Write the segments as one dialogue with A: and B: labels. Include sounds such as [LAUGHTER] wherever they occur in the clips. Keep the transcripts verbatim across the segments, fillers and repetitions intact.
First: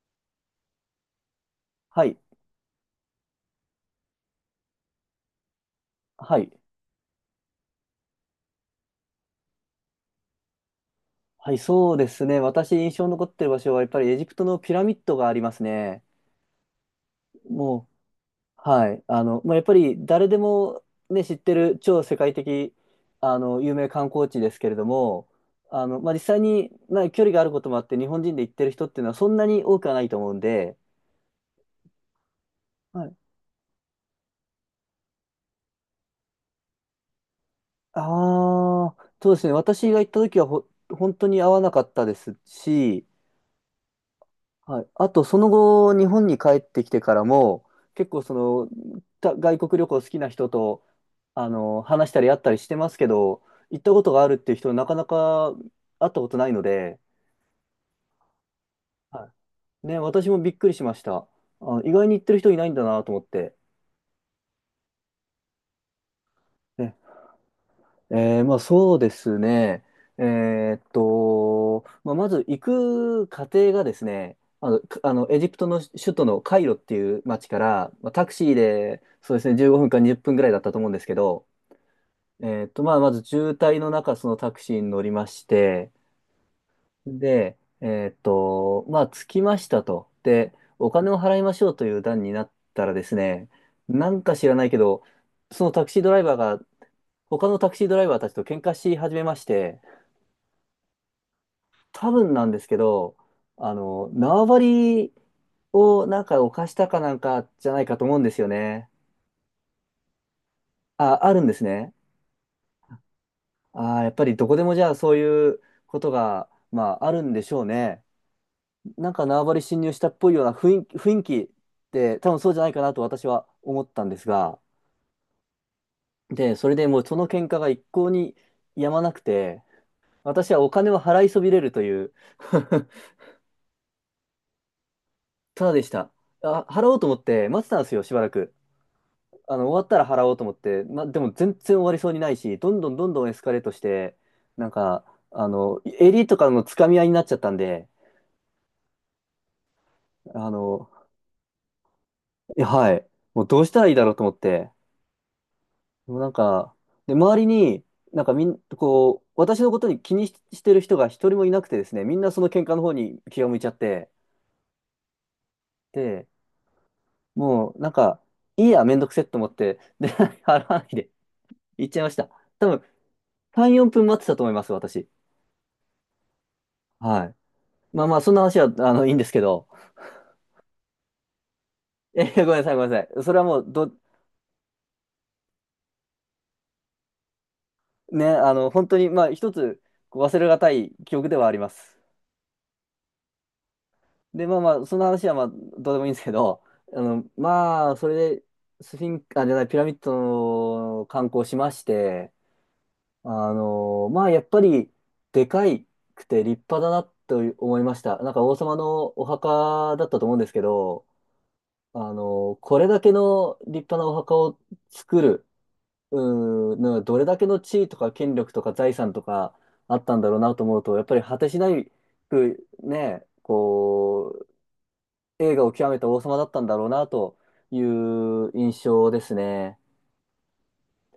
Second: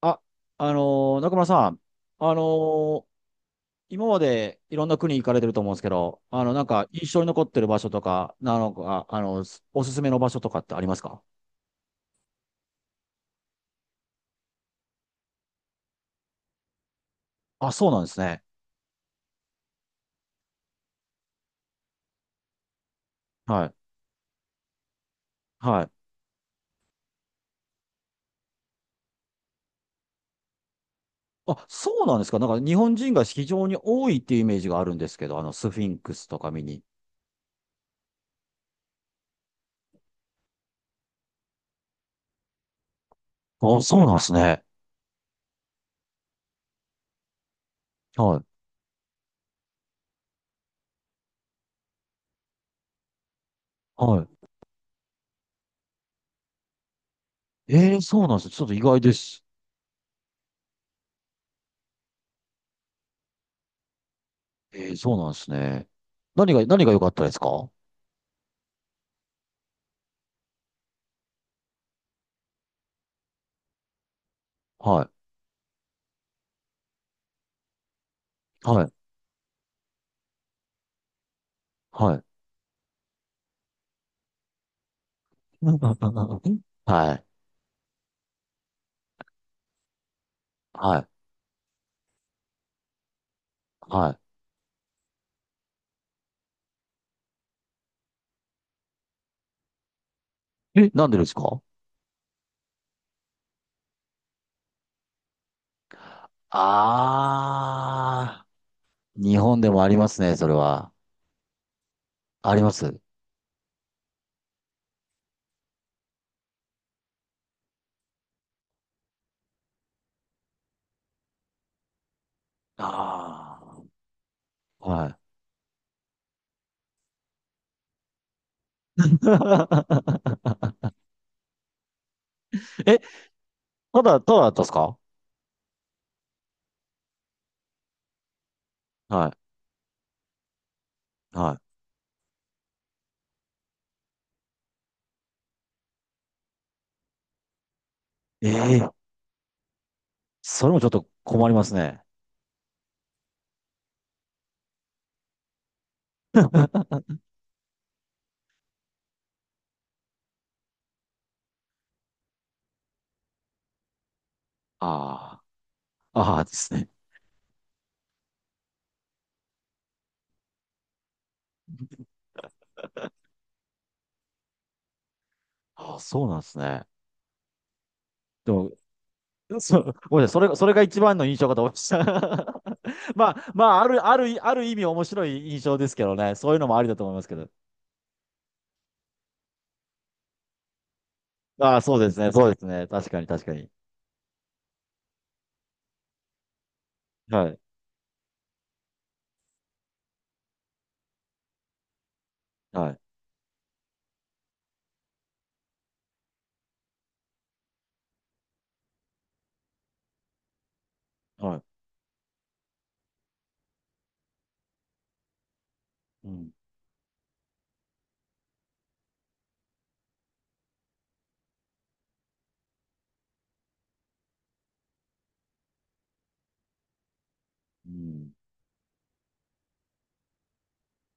A: あ、あのー中村さん、
B: はい。
A: あのー今までいろんな国行かれてると思うんですけど、
B: は
A: あ
B: い。
A: の、なんか印象に残ってる場所とか、なのか、あの、すおすすめの場所とかってありますか？
B: はい、そうですね。私印象に残ってる場所は、やっぱりエジプトのピラミッドがありますね。
A: あ、
B: も
A: そうなんですね。
B: う、はい。あの、まあ、やっぱり誰でもね、知ってる超世界的、あの、
A: は
B: 有
A: い。
B: 名観光地ですけれども、
A: は
B: あ
A: い。
B: の、まあ、実際に、まあ、距離があることもあって、日本人で行ってる人っていうのはそんなに多くはないと思うんで、
A: あ、そうなんですか？なんか日本
B: は
A: 人
B: い。
A: が非常に多いっていうイメージがあるんですけど、あの、スフィンクスとか見に。
B: ああ、そうですね。私が行った時はほ、本当に合わなかったですし、
A: あ、そうなんですね。
B: はい。あと、その後、日本に帰ってきてからも、結構そ
A: はい。
B: の、た外国旅行好きな人と、あの、話したり会ったりしてますけど、行ったこと
A: は
B: があるっ
A: い。
B: ていう人、なかなか会ったことないので、
A: えー、そうなんです。ちょっと意外で
B: は
A: す。
B: い。ね、私もびっくりしました。あ、意外に行ってる人いないんだなと思って。
A: えー、そうなんですね。何が、何が
B: ね
A: 良かったですか？は
B: えー、まあそうですね。えーっと、まあ、まず行く過程がですね、あの、か
A: い。
B: あのエジプトの首都のカイロっていう町から、まあ、タクシー
A: はい。
B: でそうですね、じゅうごふんかにじゅっぷんぐらいだったと思うんですけど、
A: はい。
B: えーっと、まあまず渋滞の中、そのタクシーに乗りまして、
A: [LAUGHS] はい。
B: で、えーっと、まあ着きましたと。で、お
A: はい。
B: 金を払いましょうという段になったらですね、な
A: は
B: んか知らないけど、そのタクシードライバーが、他のタクシードライバーたちと喧嘩し始めまして、
A: い。え、なんでですか？
B: 多分なんですけど、あの、縄張りをなんか犯したかなんかじゃないかと思うんです
A: あ
B: よね。
A: ー。日本でもありますね、それは。
B: あ、あるんですね。
A: あります。
B: あー、やっぱりどこでもじゃあそういうことが、まあ、あるんでしょうね。なんか縄張り侵入したっぽいような雰囲気、雰囲気って多分そうじゃないかなと私は
A: あ
B: 思ったんですが、
A: ー。はい。
B: で、それでもうその喧嘩が一向に止まなくて、
A: [LAUGHS]
B: 私はお金を払いそびれるという [LAUGHS]
A: え、ただ、ただだったんですか？
B: ただでした。あ、払おうと思って待ってたんですよ、しばらく。
A: は
B: あの、終わったら払おうと思って、ま、でも
A: い。
B: 全
A: は
B: 然終わりそうにないし、どんどんどんどんエスカレートして、なんか、あの、襟とかのつかみ合いになっちゃったんで、
A: い。ええ、
B: あ
A: それもちょ
B: の、
A: っと困りますね。
B: いやはい、もうどうしたらいいだろうと思って、もうなんか、で、周りに、なんかみん、こう、私のことに気にし、してる人が一人もいなくてですね、みんなその喧嘩の方に気が向いちゃって、
A: ああ、
B: で、
A: ああですね。
B: もうなんか、いいや、めんどくせえと思って、で、[LAUGHS] 払わないで、行っちゃいました。多分、さん、よんぷん待ってたと思います、私。
A: ああ、そうなんですね。
B: はい。まあまあ、そんな
A: で
B: 話は、
A: も、
B: あの、いいんですけど、
A: そ、ごめんなさい。それ、それが一番の印象かと思いまし
B: えー、[LAUGHS] ごめんなさ
A: た。
B: い、ごめんなさ
A: [LAUGHS]
B: い。
A: ま
B: それは
A: あ、
B: もう、
A: まあ、あ
B: ど、
A: る、ある、ある意味面白い印象ですけどね。そういうのもありだと思いますけど。
B: ね、あの、本当に、まあ、一つ、こう忘れがたい記憶ではありま
A: ああ、
B: す。
A: そうですね。そうですね。確かに、確かに。
B: で、まあまあ、そんな話は、まあ、どうでもいいんですけど、あの、
A: はい。
B: まあ、それで、スフィンク、あ、じゃない、ピラミッドの観光しまして、
A: はい。
B: あの、まあ、やっぱり、でかいくて立派だなと思いました。なんか、王様のお墓だったと思うんですけど、
A: はい。
B: あの、これだけの立派なお墓を作る、
A: うん。
B: うーん、なんかどれだけの地位とか権力とか財産とかあったんだろうなと思うと、やっぱり果てしないくね、こう、栄華を極めた王様だったんだろうなとい
A: うん。
B: う印象ですね。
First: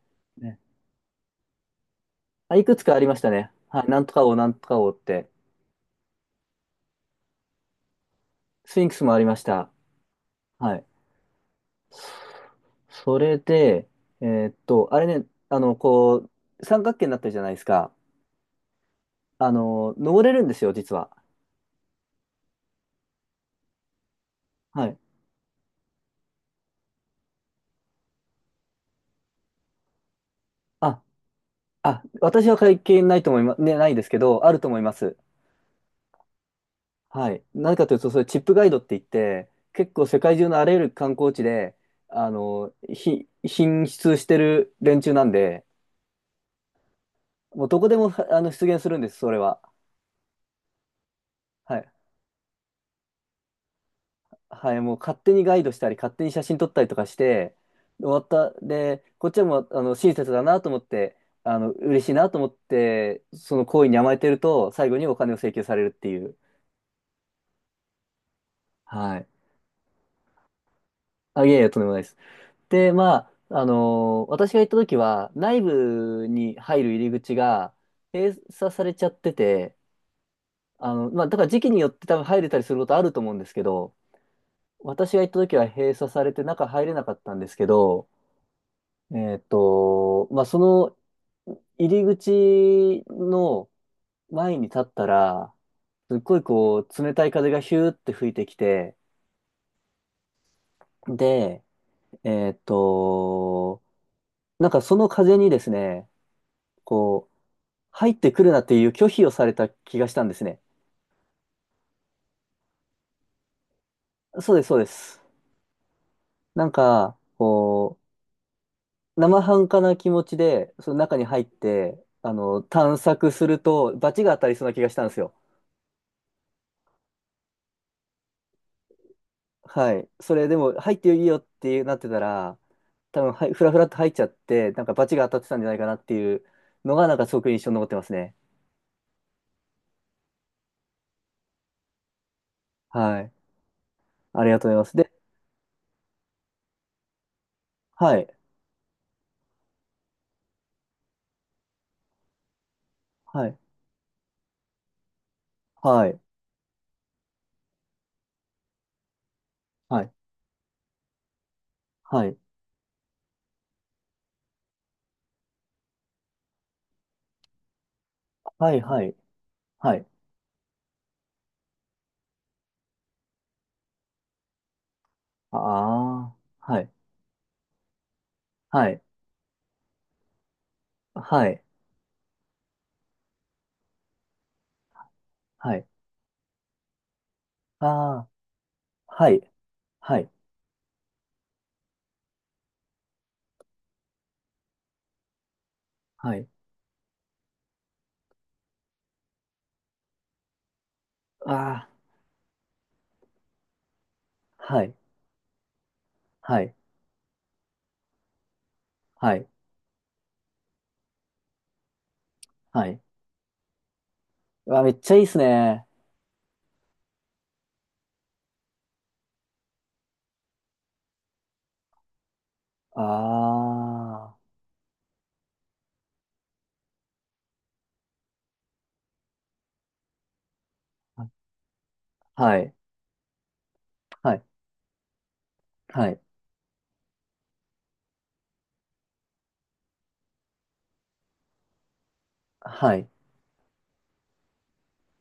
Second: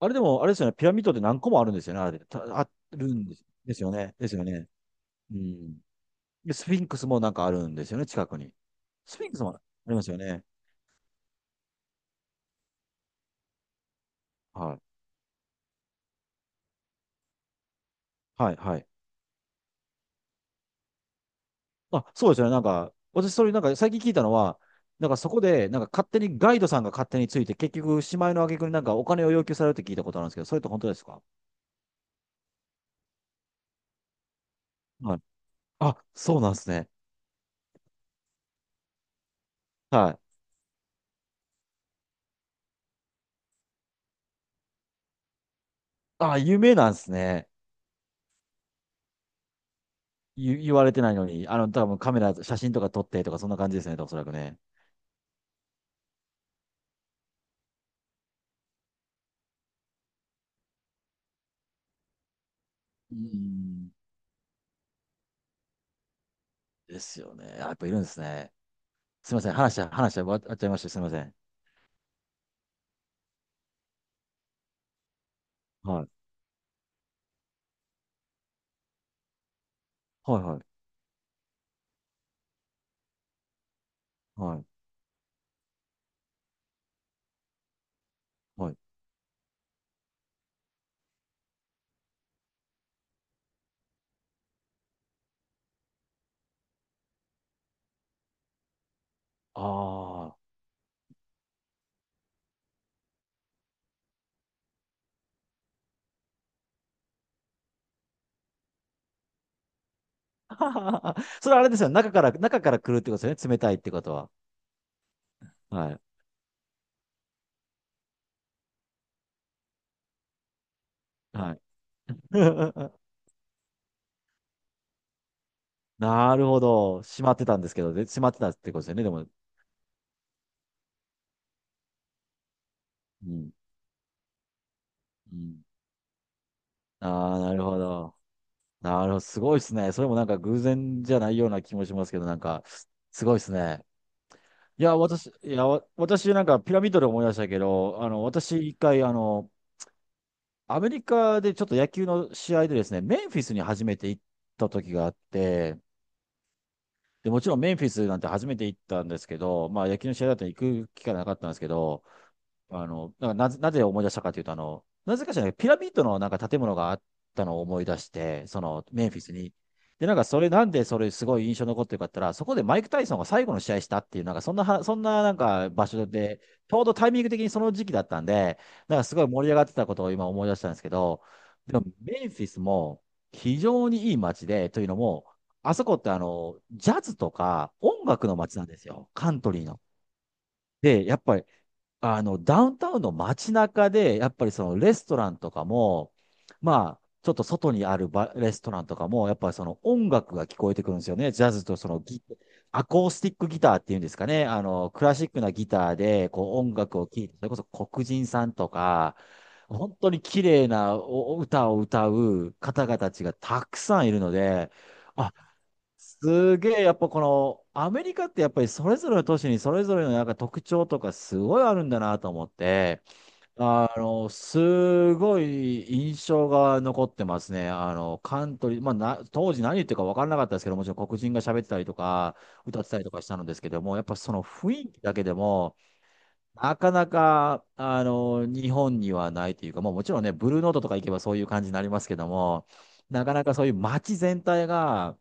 A: あれでも、あれで
B: ね
A: すよね。ピラミッドって何個もあるんですよね。あれ。た
B: あ、い
A: あ
B: くつかあり
A: る
B: まし
A: ん
B: た
A: です。
B: ね。
A: です
B: はい、
A: よ
B: なんと
A: ね。
B: か
A: です
B: 王、
A: よ
B: なんと
A: ね。
B: か王って。
A: うん。で、スフィンクスもなんかあるんですよね。近くに。
B: スフィンクスも
A: ス
B: あ
A: フ
B: り
A: ィン
B: ま
A: ク
B: し
A: スもあ
B: た。
A: りますよね。
B: はい。それで、えーっ
A: はい。
B: と、あれね、あの、こう、三角形になってるじゃないですか。
A: はい。はい。
B: あの、登れるんですよ、実は。
A: あ、そうですよね。なんか、私、それなんか最近聞いたのは、
B: はい。
A: なんかそこで、なんか勝手にガイドさんが勝手について、結局、しまいの挙句になんかお金を要求されるって聞いたことあるんですけど、それって本当で
B: あ、
A: すか？
B: あ、私は関係ないと思います、ね、ないですけど、あると思います。
A: はい。あ、そうなんですね。
B: はい。何かというと、それチップガイドって言って、結構
A: は
B: 世
A: い。
B: 界中のあらゆる観光地で、あの、ひ、品質してる連中なんで、
A: あ、有名なんですね。
B: もうどこでも、あの、出現するんです、それは。
A: 言言われてないのに、あの、
B: は
A: 多
B: い。
A: 分カメラ、写真とか撮ってとか、そんな感じですね、おそらくね。
B: はい。もう勝手にガイドしたり、勝手に写真撮ったりとかして、終わった。で、こっちはもう、あの、親切だなと思って、あの、嬉しいなと思っ
A: う
B: て、その行為
A: ん。
B: に甘えてると、最後にお金を請求されるっていう。
A: ですよね。あ、やっぱいるんですね。
B: はい。
A: すみません。話、話、終わっちゃいました。すみません。
B: あ、いえいえ、とんでもないです。で、まあ、あのー私が行った時は、内
A: はい。
B: 部に入る入り口が閉鎖されちゃってて、
A: はい、はい、
B: あの、まあ、だから時期によって多分入れたりすることあると思うんですけど、
A: はい、
B: 私が行った時は閉鎖されて中入れなかったんですけど、
A: はい。
B: えっと、まあ、その入り口の前に立ったら、すっごいこう、冷たい風がヒューって吹いてきて、
A: あ
B: で、えっと、なんかその風にですね、こう、入ってくるなっていう拒否をされた気がしたんです
A: あ。
B: ね。
A: [LAUGHS] それあれですよね。中から、中から来るってことですよね。冷たいってことは。
B: そうです、そうです。
A: はい、
B: なんか、こう、生半可な気持ちで、その中に入っ
A: はい。
B: て、あの、探
A: [LAUGHS]
B: 索すると、罰が当たりそうな気がしたんですよ。
A: なるほど。閉まってたんですけど、で、閉まってたってことですよね。でも、
B: はい。それでも、入っていいよっていうなってたら、多
A: う
B: 分、は
A: ん、
B: い、ふらふらっと入っちゃって、なんか罰が
A: う
B: 当たって
A: ん。
B: たんじゃないかなっていうのが、なんかす
A: ああ、
B: ごく
A: な
B: 印
A: る
B: 象に
A: ほ
B: 残ってます
A: ど。
B: ね。
A: なるほど、すごいですね。それもなんか偶然じゃないような気もしますけど、なんか、
B: は
A: すご
B: い。
A: いですね。
B: ありがとうござ
A: い
B: いま
A: や、
B: す。で、
A: 私、いや、わ私なんかピラミッドで思い出したけど、あ
B: は
A: の、
B: い。
A: 私一回、あの、アメリカでちょっと野球の試合でですね、メンフィ
B: は
A: ス
B: い。
A: に初めて行った時があって、
B: はい。
A: で、もちろんメンフィスなんて初めて行ったんですけど、まあ野
B: は
A: 球
B: い。
A: の試合だったら行く機会なかったんですけど、
B: はい。
A: あの、なんかなぜ、なぜ思い出したかというと、あの、なぜかしらピラミッドのなんか建物があったのを思い出して、そ
B: はい。
A: の
B: は
A: メン
B: い。
A: フィスに。
B: は
A: で、
B: い。
A: なんかそれなんでそれすごい印象に残ってるかって言ったら、そこでマイク・タイソンが最後の試合したっていう、なんかそんなは、そんななん
B: あ
A: か場所
B: あ。
A: で、ち
B: は
A: ょう
B: い。
A: どタイミング的にその時期だったんで、
B: は
A: なん
B: い。
A: かすごい盛り上がってたことを今思い出したんですけど、
B: はい。
A: でもメンフィスも非常にいい街で、というのも、あ
B: は
A: そ
B: い。
A: こってあの、ジャズとか
B: あ
A: 音
B: あ、
A: 楽の街なんですよ。
B: は
A: カント
B: い、
A: リーの。
B: はい、
A: で、やっぱりあの、ダウンタウンの街中で、やっぱりそのレストランとかも、
B: はい。
A: まあ、ちょっと外にあるバレストランとかも、やっぱりその音楽が聞こえてくるんですよね。ジャズと
B: あ
A: そのギ、アコースティックギターっていうんですかね。あ
B: あ、は
A: の、
B: い、
A: クラシックなギターで、こう
B: は
A: 音
B: い、
A: 楽を聴いて、それこそ黒人さんとか、
B: はい、
A: 本当に綺麗なおお歌を歌う方
B: は
A: 々
B: い。
A: たちがたくさんいるので、
B: うわ、めっちゃいいっ
A: あ、
B: すね。
A: すげえ、やっぱこの、アメリカってやっぱりそれぞれの都市にそれぞれのなんか特徴とかすごいあるんだなと思って、
B: あ
A: あの、すごい印象が残ってますね。あの、カントリー、まあな、当時何言ってるか分からなかったですけど、もちろん黒
B: あ、
A: 人が喋ってたりとか、
B: はい、
A: 歌ってたりとかしたのですけども、やっぱそ
B: は
A: の
B: い、
A: 雰囲気だけでも、
B: はい、
A: なかなか、あの、日本にはないというか、もうもちろんね、ブルーノートとか行けばそういう感じになりますけども、
B: はい、
A: なかなかそういう街全体が、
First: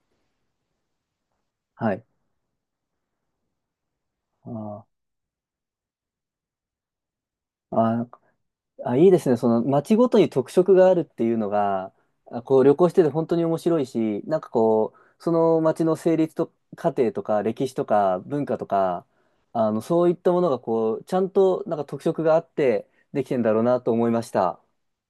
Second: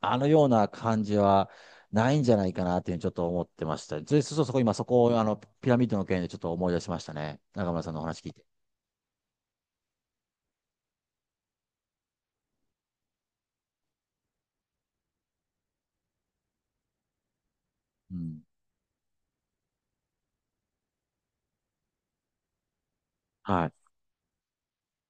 A: あのような感じは
B: はい。
A: ないんじゃないかなっていうふうにちょっと思ってました。で、そうそう、
B: あ
A: そこ今そ
B: ー
A: こをあのピラミッドの件でちょっと思い出しましたね。中村さんの
B: あ
A: お
B: ー、
A: 話聞いて。
B: あ、いいですね。その街ごとに特色があるっていうのが、あこう旅行してて本当に面白いし、なんかこう、その街の成立と過程とか歴史と
A: う
B: か
A: ん。
B: 文化とか、あの、そういったものがこう、ちゃんとなんか特色があってできてんだろう
A: はい。
B: なと思いました。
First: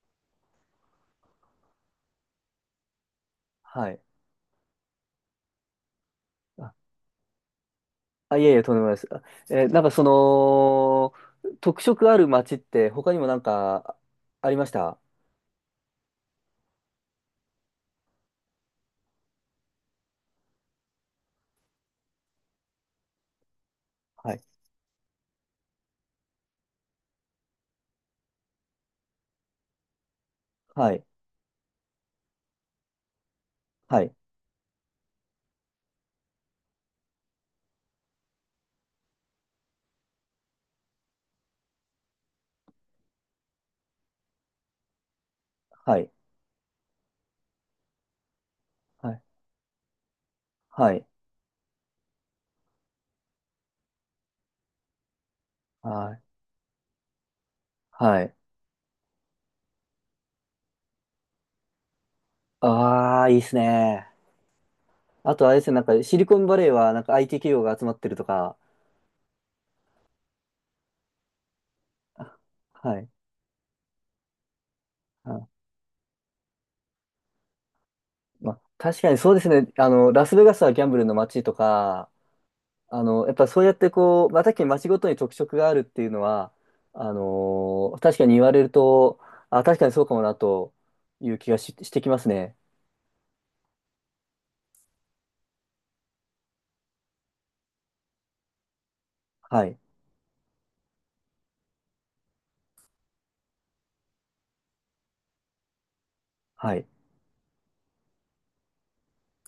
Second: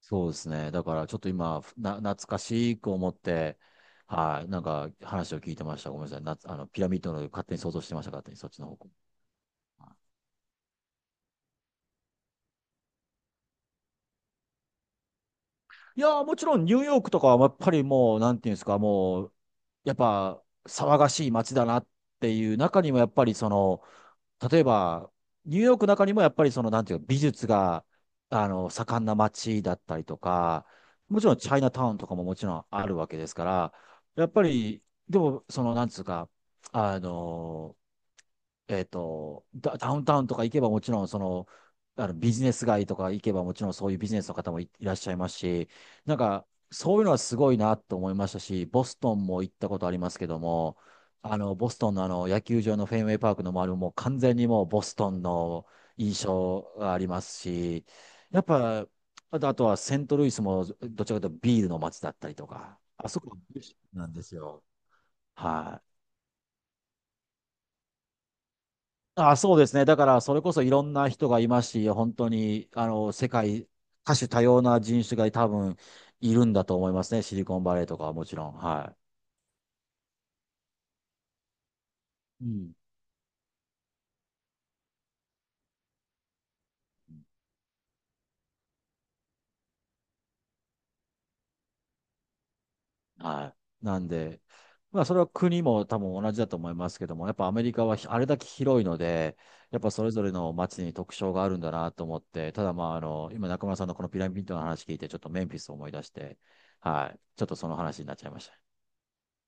A: そうですね。だからちょっと今、な、懐かしく思って、
B: はい。
A: はい。なんか話を聞いてました。ごめんなさい。な、あの、
B: あ、
A: ピラミッドの勝手に想像してました。勝手
B: あ
A: に
B: い
A: そ
B: え
A: っ
B: い
A: ち
B: え、
A: の
B: とん
A: 方
B: でも
A: 向。
B: ないです。あえーなんかその、特色ある街って他にもなんかありました？
A: いやー、もちろんニューヨークとかはやっぱりもう、なんていうんですか、もう、やっぱ騒がしい街だなっていう中にもやっぱりその、
B: はい。
A: 例えば、ニューヨークの中にもやっぱりその、なんていうか、美術が、あの、盛んな街だったりとか、
B: はい。
A: もちろんチャイナタウンとかももちろんあるわけですから、
B: はい。
A: やっぱり、でも、その、なんつうか、あの、えっと、ダ、ダウンタウンとか行けばもちろん、その、あのビジネス街とか行けばもちろんそういうビジネスの方もい、いらっしゃいますし、
B: はい。
A: なんか、そういうのはすごいなと思いましたし、ボス
B: は
A: ト
B: い。
A: ンも行ったことありますけども、
B: はい。
A: あの、ボストンのあの、野球場のフェンウェイパークの周りももう完全にもうボストンの
B: はい。
A: 印象がありますし、
B: はい。
A: やっぱ、あと、あとはセントルイスもどちらかというとビールの街だったりとか、あそ
B: ああ、
A: こ
B: い
A: は
B: いっす
A: ビール
B: ね。
A: なんですよ。
B: あとあれですね、な
A: は
B: ん
A: い。
B: かシリコンバレーはなんか アイティー 企業が集まってるとか。
A: あ、そうですね。だから、それこそいろんな人がいますし、本当
B: あ
A: に、あ
B: はい。
A: の、世界、多種多様な人種が多
B: あ、
A: 分いるんだと思いますね。シリコンバレーとかはもちろ
B: ま
A: ん。
B: あ、
A: は
B: 確かにそうですね。あの、ラスベガスはギャンブルの街とか、
A: い。うん。
B: あの、やっぱそうやってこう、まあ、確かに町ごとに特色があるっていうのは、あのー確かに言われると、あ、確かにそうかもなという気がし、してきますね。
A: はい。なんで、まあ、それは国も多分同じだと思いますけども、やっぱアメリカはひあれだけ広いので、
B: はい。
A: やっぱそれぞれの街に特徴があるんだなと思って、ただまあ、あの、今中村さんのこのピラミッドの話聞いて、ちょっとメンフィスを思い出して、
B: はい。
A: はい。ちょっとその話になっちゃいました。